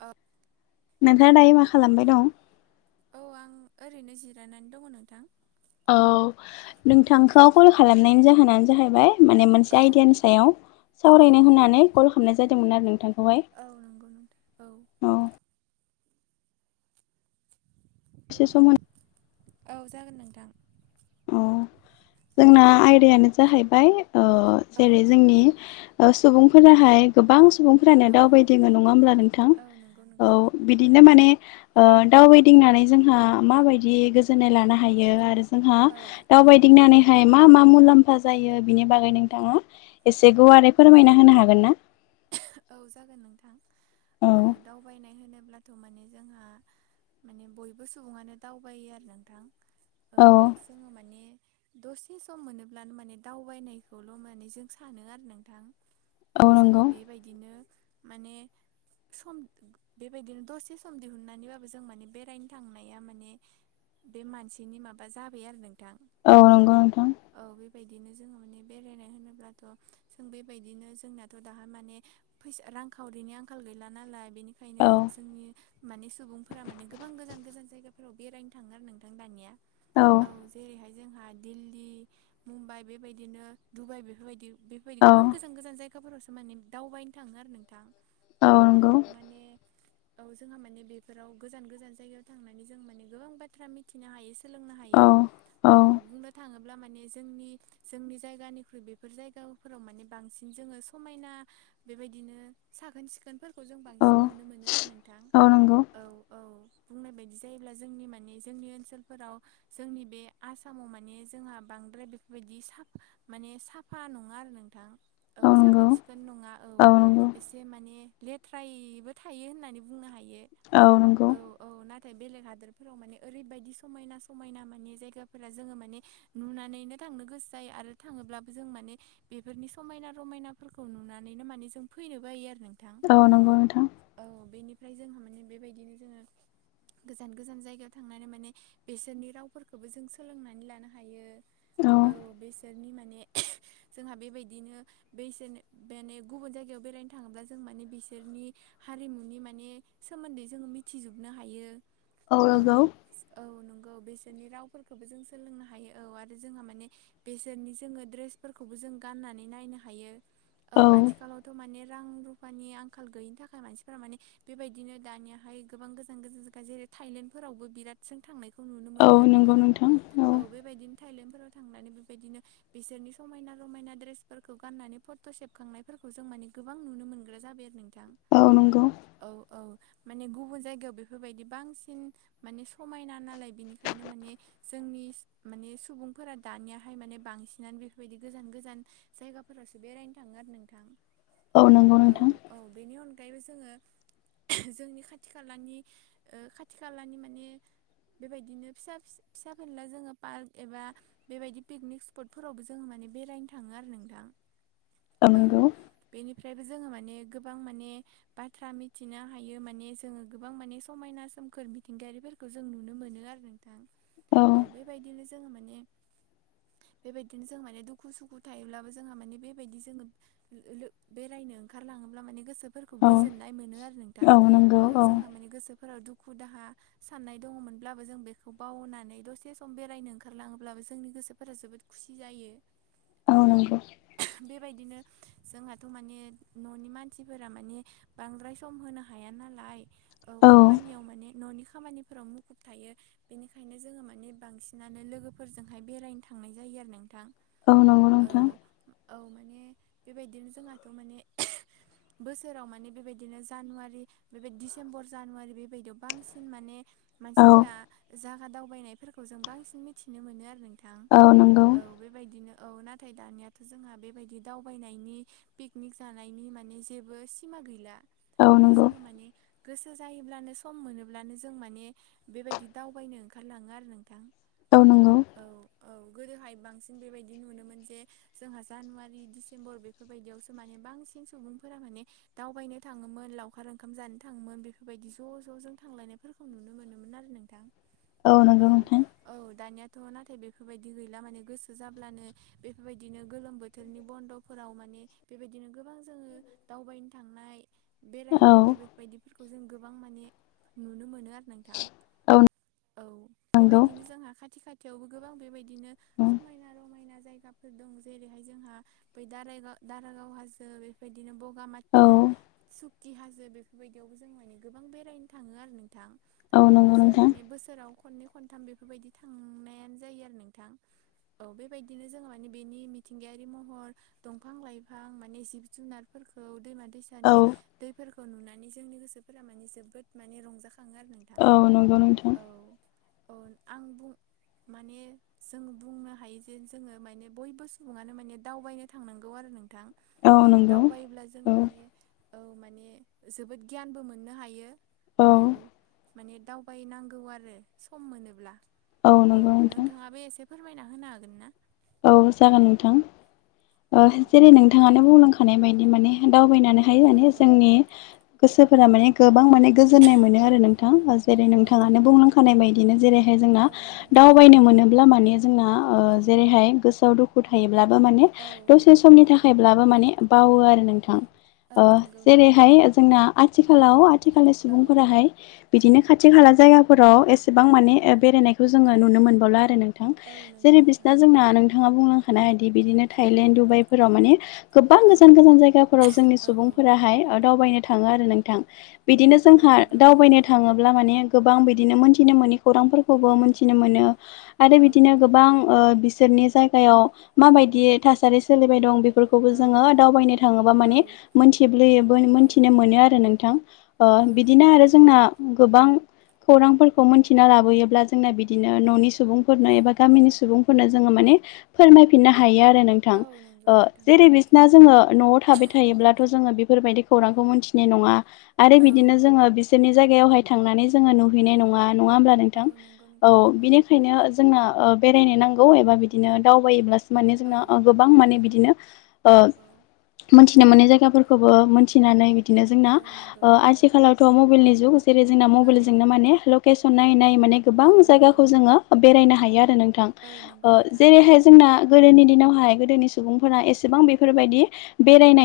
अ नोंथाङा दायो मा खालामबाय दं? औ आं ओरैनो जिरायनानै दङ नोंथां। औ औ नोंथांखौ कल खालामनायनि जाहोनानो जाहैबाय माने मोनसे औ आइडियानि सायाव औ सावरायनो नंगौ होननानै कल खालामनाय जादोंमोन आरो नोंथांखौहाय। औ नंगौ नोंथां औ एसे सम होनो औ जागोन नोंथां। औ जोंना आइदायानो जाहैबाय ओ औ जेरै जोंनि ओ सुबुंफोराहाय गोबां सुबुंफोरानो औ औ दावबायदिङो नङा होमब्ला नोंथां? औ नंगौ औ नोंथां। बिदिनो माने ओ दावबायदिंनानै जोंहा माबायदि गोजोन्नाय लानो हायो आरो जोंहा औ दाावबायायदिंनानै नाथाय मा मा मुलाम्फा जायो बिनि बागै नोंथाङा एसे गुवारै फोरमायना होनो हागोन ना? औ जागोन नोंथां औ दावबायनाय होनोब्ला थ माने जोंहा माने बयबो सुबुङानो दावबायो आरो नोंथां। औ जोङो माने दसे सम मोनोब्लानो माने दावबायनायखौल' माने जों सानो आरो नोंथां। औ जोङो बेबायदिनो माने सम बेबायदिनो दसे सम दिहुननानैबाबो जों माने बेरायनो थांनाया माने बे मानसिनि माबा जाबाय आरो नोंथां। औ नंगौ नोंथां औ बेबायदिनो जोङो माने बेरायनाय होनोब्लाथ जों बेबायद बिदिनो जोंनाथ दा माने फैसा रांखावरिनि आंखाल गैला नालाय बिनि खायनो औ जोंनि माने सुबुंफोरा माने गोबां गोजान गोजान जायगाफोराव बेरायनो थाङो आरो नोंथां दानिया। औ जेरैहाय जोंहा दिल्ली, मुम्बाइ बेबायदिनो दुबाइ बेफोरबायदि बेफोरबायदि औ गोबां गोजान गोजान जायगाफोरावसो माने दावबायनो थाङो आरो नोंथां। औ माने औ जोंहा माने बेफोराव गोजान गोजान जायगायाव थांनानै जों माने गोबां बाथ्रा मि थिनो हायो सोलोंनो औ हायो औ बुंनो थाङो ब्ला माने जोंनि जोंनि जायगानख्रुइ बेफोर जायगा फोराव माने बांसिन जोङो समायना बेबायदिनो साखोन सिखोनफोर खौ जों औ बांसिन नुनो मोनो आरो नोंथां। औ नंगौ औ औ बुंनाय बायदि जायोब्ला जोंनि माने जोंनि ओनसोलफोराव जोंनि बे आसामाव माने जोंहा बांद्राय बेफोरबायदि साफा माने साफा नङा आरो नोंथां औ साखोन-सिखोन नङा औ नंगौ। बे माने लेथ्रायैबो थायो होननानै बुंनो हायो। औ नंगौ। औ औ नाथाय बेलेग हादोरफोराव माने ओरैबायदि समायना समायना माने जायगाफोरा जोङो माने नुनानैनो थांनो गोसो जायो आरो थाङोब्लाबो जों माने बेफोरनि समायना रमायनाफोरखौ नुनानैनो माने जों फैनो बायो आरो नोंथां। औ नंगौ नोंथां। औ बेनिफ्राय जोंहा माने बेबायदिनो जोङो गोजान गोजान जायगायाव थांनानै माने बेसोरनि रावफोरखौबो जों सोलोंनानै लानो हायो। औ बेसोरनि माने जोंहा बेबायद दिनो बेसोन बेनो गुबुन जायगायाव बेरायनो थाङोब्ला जों माने बिसोरनि हारिमुनि माने सोमोन्दै जोङो मिथिजुबनो हायो औ। [unintelligible] औ नंगौ बिसोरनि रावफोरखौबो जों सोलोंनो हायो औ आरो जोंहा माने बेसोरनि जोङो ड्रेसफोरखौबो जों गाननानै नायनो हायो औ आथिखालाव थ' माने रां रुफानि आंखाल गैयिनि थाखाय मानसिफोरा माने बेबायदिनो दानियाहाय गोबां गोजान गोजान जायगा जेरै थाइलेण्डफोरावबो बिरादजों थांनायखौ नुनो मोनो आरो नोंथां औ बेबायदिन थाइलेण्डफोराव थांनानै बेबायदिनो बिसोरनि समायना रमायना ड्रेस फोरखौ गाननानै फट' सेबखांनायफोरखौ जों माने गोबां नुनो मोनग्रा जाबाय आरो नोंथां। औ नंगौ। औ औ माने गुबुन जायगायाव बेफोरबायदि बांसिन माने समायना नालाय बेनिखायनो माने जोंनिस माने सुबुंफोरा दानियाहाय माने बांसिनानो बेफोरबायदि गोजान गोजान जायगाफोरासो बेरायनो थाङो आरो नोंथां। औ नंगौ नोंथां। औ बेनि अनगायैबो जोङो जोंनि खाथि खालानि ओ खाथि खालानि माने बेबायदिनो फिसा फिस फिसा फेनला जोङो पार्क एबा बेबायदि पिकनिक स्पटफोरावबो जोङो माने बेरायनो थाङो आरो नोंथां औ। बेनिफ्रायबो जोङो माने गोबां माने बाथ्रा मिनथिनो हायो माने जोङो गोबां माने समायना सोमखोर मिथिंगायारिफोरखौ जों नुनो मोनो आरो नों थां औ बेबायदिनो जोङो माने बेबायदिनो जों माने दुखु सुखु थायोब्ला बो जोङो माने बेबायदि [unintelligible] बेरायनो ओंखार लाङोब्ला माने गोसो फोरखौ औ गोजोननाय मोनो आरो नोंथां औ नंगौ औ जोंहा माने गोसोफोराव दुखु दाहा साननाय दङ'मोनब्लाबो जों बेखौ बावनानै दसे सम बेरायनो ओंखारलाङोब्लाबो जोंनि गोसोफोरा जोबोद खुसि जायो। औ नंगौ। बेबायदिनो जोंहाथ' माने न'नि मानसिफोरा माने बांद्राय सम होनो हाया नालाय औ खामानियाव माने न'नि खामानिफोराव मुखुब थायो। बेनिखायनो जोङो माने बांसिनानो लोगोफोरजोंहाय बेरायनो थांनाय जायो आरो नोंथां। औ नंगौ। औ नोंथां औ माने बेबायदिनो जोंहाथ' माने [unintelligible] बोसोराव माने बेबायदिनो जानुवारि बेबे डिसेम्बर जानुवारि बेबायदियाव बांसिन माने औ मानसिफोरा जागा दावबायनायफोरखौ जों बांसिन मिथिनो मोनो आरो नों थां औ नंगौ औ बेबायदिनो औ ना थाय दानियाथ' जोंहा बेबायदि दावबायनायनि पिकनिक जानायनि माने जेबो सिमा गैला औ जोङो माने गोसो जायोब्लानो सम मोनोब्लानो जों माने बेबायदि दावबायनो ओंखारलाङो आरो नोंथां। औ नंगौ। औ औ गोदोहाय बांसिन बेबायदि नुनो मोन जे जोंहा जानुवारि डिसेम्बर बेफोरबायदियावसो माने बांसिन सुबुंफोरा माने दावबायनो थाङोमोन लावखार ओंखाम जानो थाङोमोन बेफोरबायदि ज' ज' जों थांलायनाय फोरखौ नुनो मोनोमोन आरो नोंथां। नंगौ औ नोंथां औ दानियाथ' नाथाय बेफोरबायदि गैला माने गोसो जाब्लानो बेफोरबायदिनो गोलोम बोथोरनि बन्द'फोराव माने बेबायदिनो गोबां जोङो दावबायनो थांनाय बेरायनो औ थांनाय बे बायदिफोरखौ जों गोबां माने नुनो मोनो आरोनाखि औ नंगौ बेबायदिनो जोंहा खाथि खाथि थेवबो गोबां बेबायदिनो औ समायना रमायना जायगा फोर दं जेरैहाय जोंहा बै दारायगाव दारागाव हाजो बेफोरबायदिनो ब बगामाथि सुकि हाजो बेफोरबायदियावबो जों माने गोबां बेरायनो थाङो आरो नोंथां। औ नंगौ जोङो नोंथां माने बोसोराव खननै ख खथाम बेफोरबायदि थांनायानो जायो आरो नोंथां। औ बेबायदिनो जों माने बेनि मिथिंगायारि महर दंफां -लाइफां माने जिब जुनारफोरखौ दैमा दैसा औ दानि दैफोरखौ नुनानै जोंनि गोसोफोरा माने जोबोद माने रंजाखाङो आरो नों थां औ नंगौ नोंथां औ। औ आं बुं माने जों बुंनो हायो जे जोङो माने बयबो सुबुङानो माने दावबायनो थांनांगौ आरो नोंथां औ दावबायोब्ला जोङो औ माने औ माने जोबोद गियानबो मोननो हायो औ। माने दावबायनांगौ आरो सम मोनोब्ला। औ नंगौ नोंथां नोंथाङाबो एसे फोरमायना होनो हागोनना? औ जागोन नोंथां। औ ओ जेरै नोंथाङानो बुंलांखानाय बायदि माने दावबायनानै हायो औ माने औ जोंनि गोसोफोरा माने गोबां माने गोजोननाय मोनो औ आरो नोंथां। जेरै औ नोंथाङानो नंगौ बुंलांखानाय बायदिनो जेरैहाय जोंना औ नंगौ दावबायनो मोनोब्ला माने जोंना ओ औ जेरैहाय गोसोआव दुखु थायोब्लाबो माने औ दसे समनि थाखायब्लाबो माने बावो आरो नों थां औ ओ नंगौ नोंथां जेरैहाय जोंना आथिखालाव आथिखालनि औ सुबुंफोराहाय बिदिनो खाथि खाला जायगाफोराव एस सेबां औ माने ओ नंगौ बेरायनायखौ जोङो नुनो मोनबावला आरो नोंथां। औ नंगौ जेरै नोंथां बिसिना जोंना बिथाङा बुंलांखानायदि बिदिनो औ थाइलेण्ड दुबाइफोराव माने गोबां औ गोजान गोजान जायगाफोराव जोंनि औ औ सुबुंफोराहाय दावबायनो थाङो आरो नोंथां। बिदिनो औ जोंहा नंगौ दावबायनो थाङोब्ला माने गोबां बिदिनो मोनथिनो मोननि खौरांफोरखौ खौबो औ मिथिनो मोनो आरो औ बिदिनो नंगौ गोबां ओ बिसोरनि जायगायाव माबादियै थासारि सोलिबाय दं। बे फोरखौबो औ जोङो दावबायनो थाङोबा औ माने मोनथिब्लोयो औ मोनथिनो मोनो आरो नोंथां। ओ औ नंगौ बिदिनो आरो नोंथां जोंना गोबां खौरांफोरखौ मोनथिना लाबोयोब्ला जोंना बिदिनो न'नि सुबुं फोरनो औ एबा गामिनि सुबुंफोरनो जोङो माने फोरमायफिननो हायो आरो नों थां। औ नंगौ अह नोंथां जेरै नंगौ बिसना जोङो न'आव थाबाय औ थायोब्लाथ' जोङो बेफोरबायदि खौरांखौ मोनथि नि नङा आरो औ बिदिनो जोङो बिसोरनि जायगायावहाय थांनानै जोङो नुहैनाय औ नङा, नङा हब्ला औ नोंथां? नंगौ औ नोंथां नंगौ बेनिखायनो जोंना ओ बेरायनो नांगौ एबा बिदिनो दावबायोब्लासो माने औ जोंना गोबां माने बिदिनो ओ औ मोनथिनो मोनै जायगाफोरखौबो मोनथिनानै बिदिनो जोंना औ नंगौ ओ नोंथां आथिखालाव फथ' मबाइलनि जुग जेरै जोंना औ मबाइलजोंनो माने लकेसन नायै -नायै माने गोबां औ नंगौ जायगाखौ जोङो बेरायनो हायो आरो नोंथां औ नंगौ ओ नोंथां बेहाय जोंना गोदोनि दिनावहाय गोदोनि सुबुंफोरा एसेबां बेफोरबायदि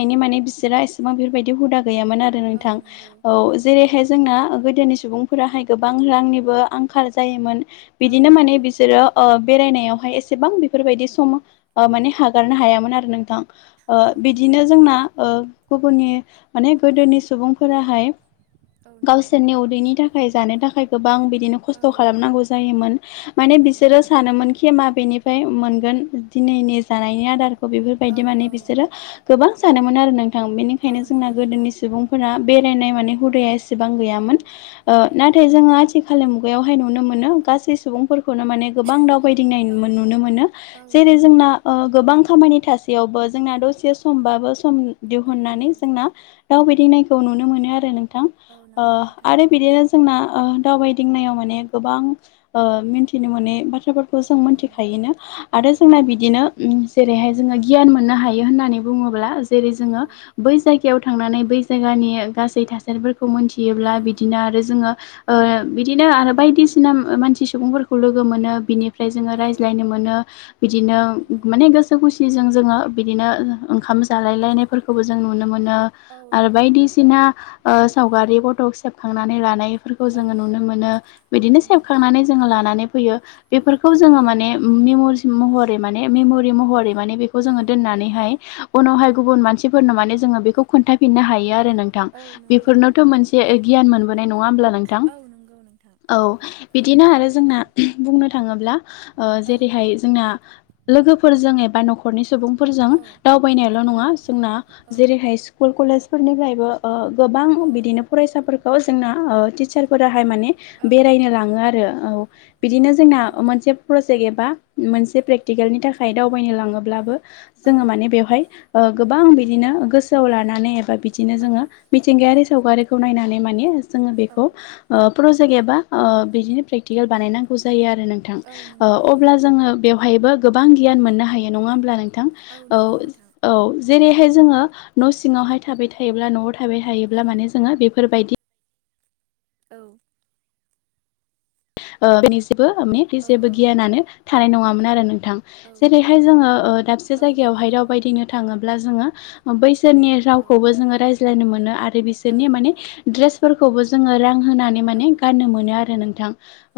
औ माने बिसोरा एसेबां बेफोरबायदि हुदा गैयामोन आरो औ नोंथां नंगौ औ नंगौ नोंथां जेरैहाय जोंना गोदोनि सुबुं फोराहाय गोबां रांनिबो आंखाल जायोमोन औ बिदिनो माने नंगौ बिसोरो ओ बेरायनायावहाय एसेबां बेफोरबायदि सम माने हगारनो हायामोन आरो नोंथां ओ औ नंगौ बिदिनो जोंना ओ गुबुननि माने गोदोनि सुबुंफोराहाय औ नंगौ गावसोरनि उदैनि थाखाय जानो थाखाय गोबां बिदिनो खस्थ' औ खालामनांगौ जायोमोन। औ माने नंगौ बिसोरो नोंथां सानोमोन केेमा बेनिफ्राय मोनगोन दिनैनि जानायनि आदारखौ औ बेफोरबायदि माने औ बिसोरो गोबां जादोंमोन आरो नोंथां औ बेनिखायनो जोंना नंगौ नोंथां गोदोनि सुबुंफोरा बेरायनाय माने हुदाया एस एसेबां औ गैयामोन। ओ औ नाथाय जोंङो आथिखालनि मुगायावहाय नुनो मोनो गासै सुबुंफोर खौनो माने गोबां दावबायदिंनाय औ नुनो मोनो। औ जेरै नंगौ जोंना नोंथां ओ गोबां खामानि थासेयावबो जोंना दसे समबाबो सम औ दिहुननानै नंगौ जोंना दाउ बिदिंनायखौ नुनो मोनो आरो नोंथां औ नंगौ नोंथां आरो बिदिनो जोंना ओ दावबायदिंनायाव माने गोबां ओ मिथिनो मोनै बाथ्राफोरखौ जों औ मिथि नंगौ थायोनो आरो औ जोंना नंगौ नोंथां बिदिनो जेरैहाय जोङो गियान मोननो हायो होननानै बुङोब्ला जेरै औ जोङो बै जायगायाव थांनानै बै जायगानि गासै थासारिफोरखौ मोनथि औ थेयोब्ला बिदिनो आरो जोङो [unintelligible] ओ बिदिनो आरो बायदिसिना मानसि सुबुंफोरखौ लोगो मोनो बिनिफ्राय जोङो औ रायज्लाय मोनो बिदिनो औ नंगौ माने गोसो खुसिजों जोङो बिदिनो ओंखाम जानाय जालाय लायनायफोरखौबो जों नुनो मोनो औ आरो नंगौ बायदिसिना सावगारि फथ' सेबखांनानै लानायफोरखौ औ जोङो नुनो मोनो औ बिदिनो नंगौ सेबखांनानै जोङो लानानै फैयो बेफोरखौ औ जोङो नंगौ माने मै म मेमि महै म बेखौ औ ज दनानैहाय [unintelligible] उनावहाय गुबुन मानसिफोरनो माने जोङो बेखौ खोन्थाफिननो हायो आरो नोंथां थां औ नंगौ बेफोरनोथ' नोंथां मोनसे गियान मोनबोनाय नङा होनब्ला नोंथां औ नंगौ नोंथां औ बिदिनो आरो जोंना बुंनो थाङोब्ला ओ औ जेरैहाय जोंना लोगोफोरजों एबा न'खर न'खरनि सुबुंफोरजों औ दावबायनायाल' नङा जोंना औ जेरैहाय स्कुल कलेज फोरनिफ्रायबो गोबां बिदिनो औ फरायसाफोरखौ जोंना टिचारफोराहाय माने औ बेरायनो लाङो आरो औ बिदिनो जोंना नंगौ मोनसे प्रजेक एबा मोनसे प्रेक्टिकेलनि थाखाय दावबायनो लाङोब्लाबो औ जोङो माने नंगौ बेवहाय गोबां बिदिनो गोसोआव लानानै एबा बिदिनो औ जोङो मिथिंगायारि सावगारिखौ नायनानै माने जोङो औ बेखौ प्रजेक एबा ओ बिदिनो प्रेकटिकेल बानायनांगौ जायो आरो नोंथां औ नंगौ नोंथां जों बेवहायबो गोबां गियान मोननो हायो नङा होनब्ला नोंथां औ नंगौ नोंथां औ जेरैहाय जोङो न' सिङावहाय थाबाय थायोब्ला न'आव थाबाय थायोब्ला औ माने जोङो बेफोरबायदि औ ओ दिनैसिमबो औ जेबो गियानानो थानाय नङामोन आरो नोंथां औ जेरैहाय जोङो ओ दाबसे औ नंगौ जायगायावहाय नोंथां दावबायदिनो थाङोब्ला जोङो बैसोरनि औ रावखौबो जोङो रायज्लाय मोन आरो औ बिसोरनि माने बिसोरफोरखौबो जोङो रां होनानै औ माने गाननो मोनो आरो नोंथां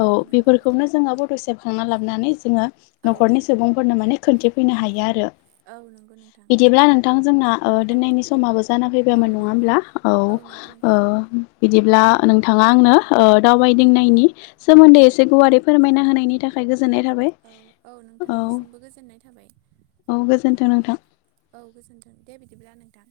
औ बेफोरखौनो जोङो बड' सेबखांना लाबोनानै जोङो औ न'खरनि सुबुंफोरनो माने खोन्थिफैनो हायो आरो औ नंगौ नोंथां बिदिब्ला नोंथां जोंना ओ औ दोननायनि समाबो जाना फैबायोन औ नङा नंगौ होमब्ला? औ नंगौ ओ नोंथां बिदिब्ला नोंथाङा औ आंनो ओ दावबायदिंनायनि सोमोन्दै एसे गुवारै फोरमायना होनायनि थाखाय गोजोननाय थाबाय। औ औ नोंथांनिसिमबो गोजोननाय थाबाय गोजोन्थों औ। नोंथां औ गोजोन्थों दे बिदिब्ला नोंथां।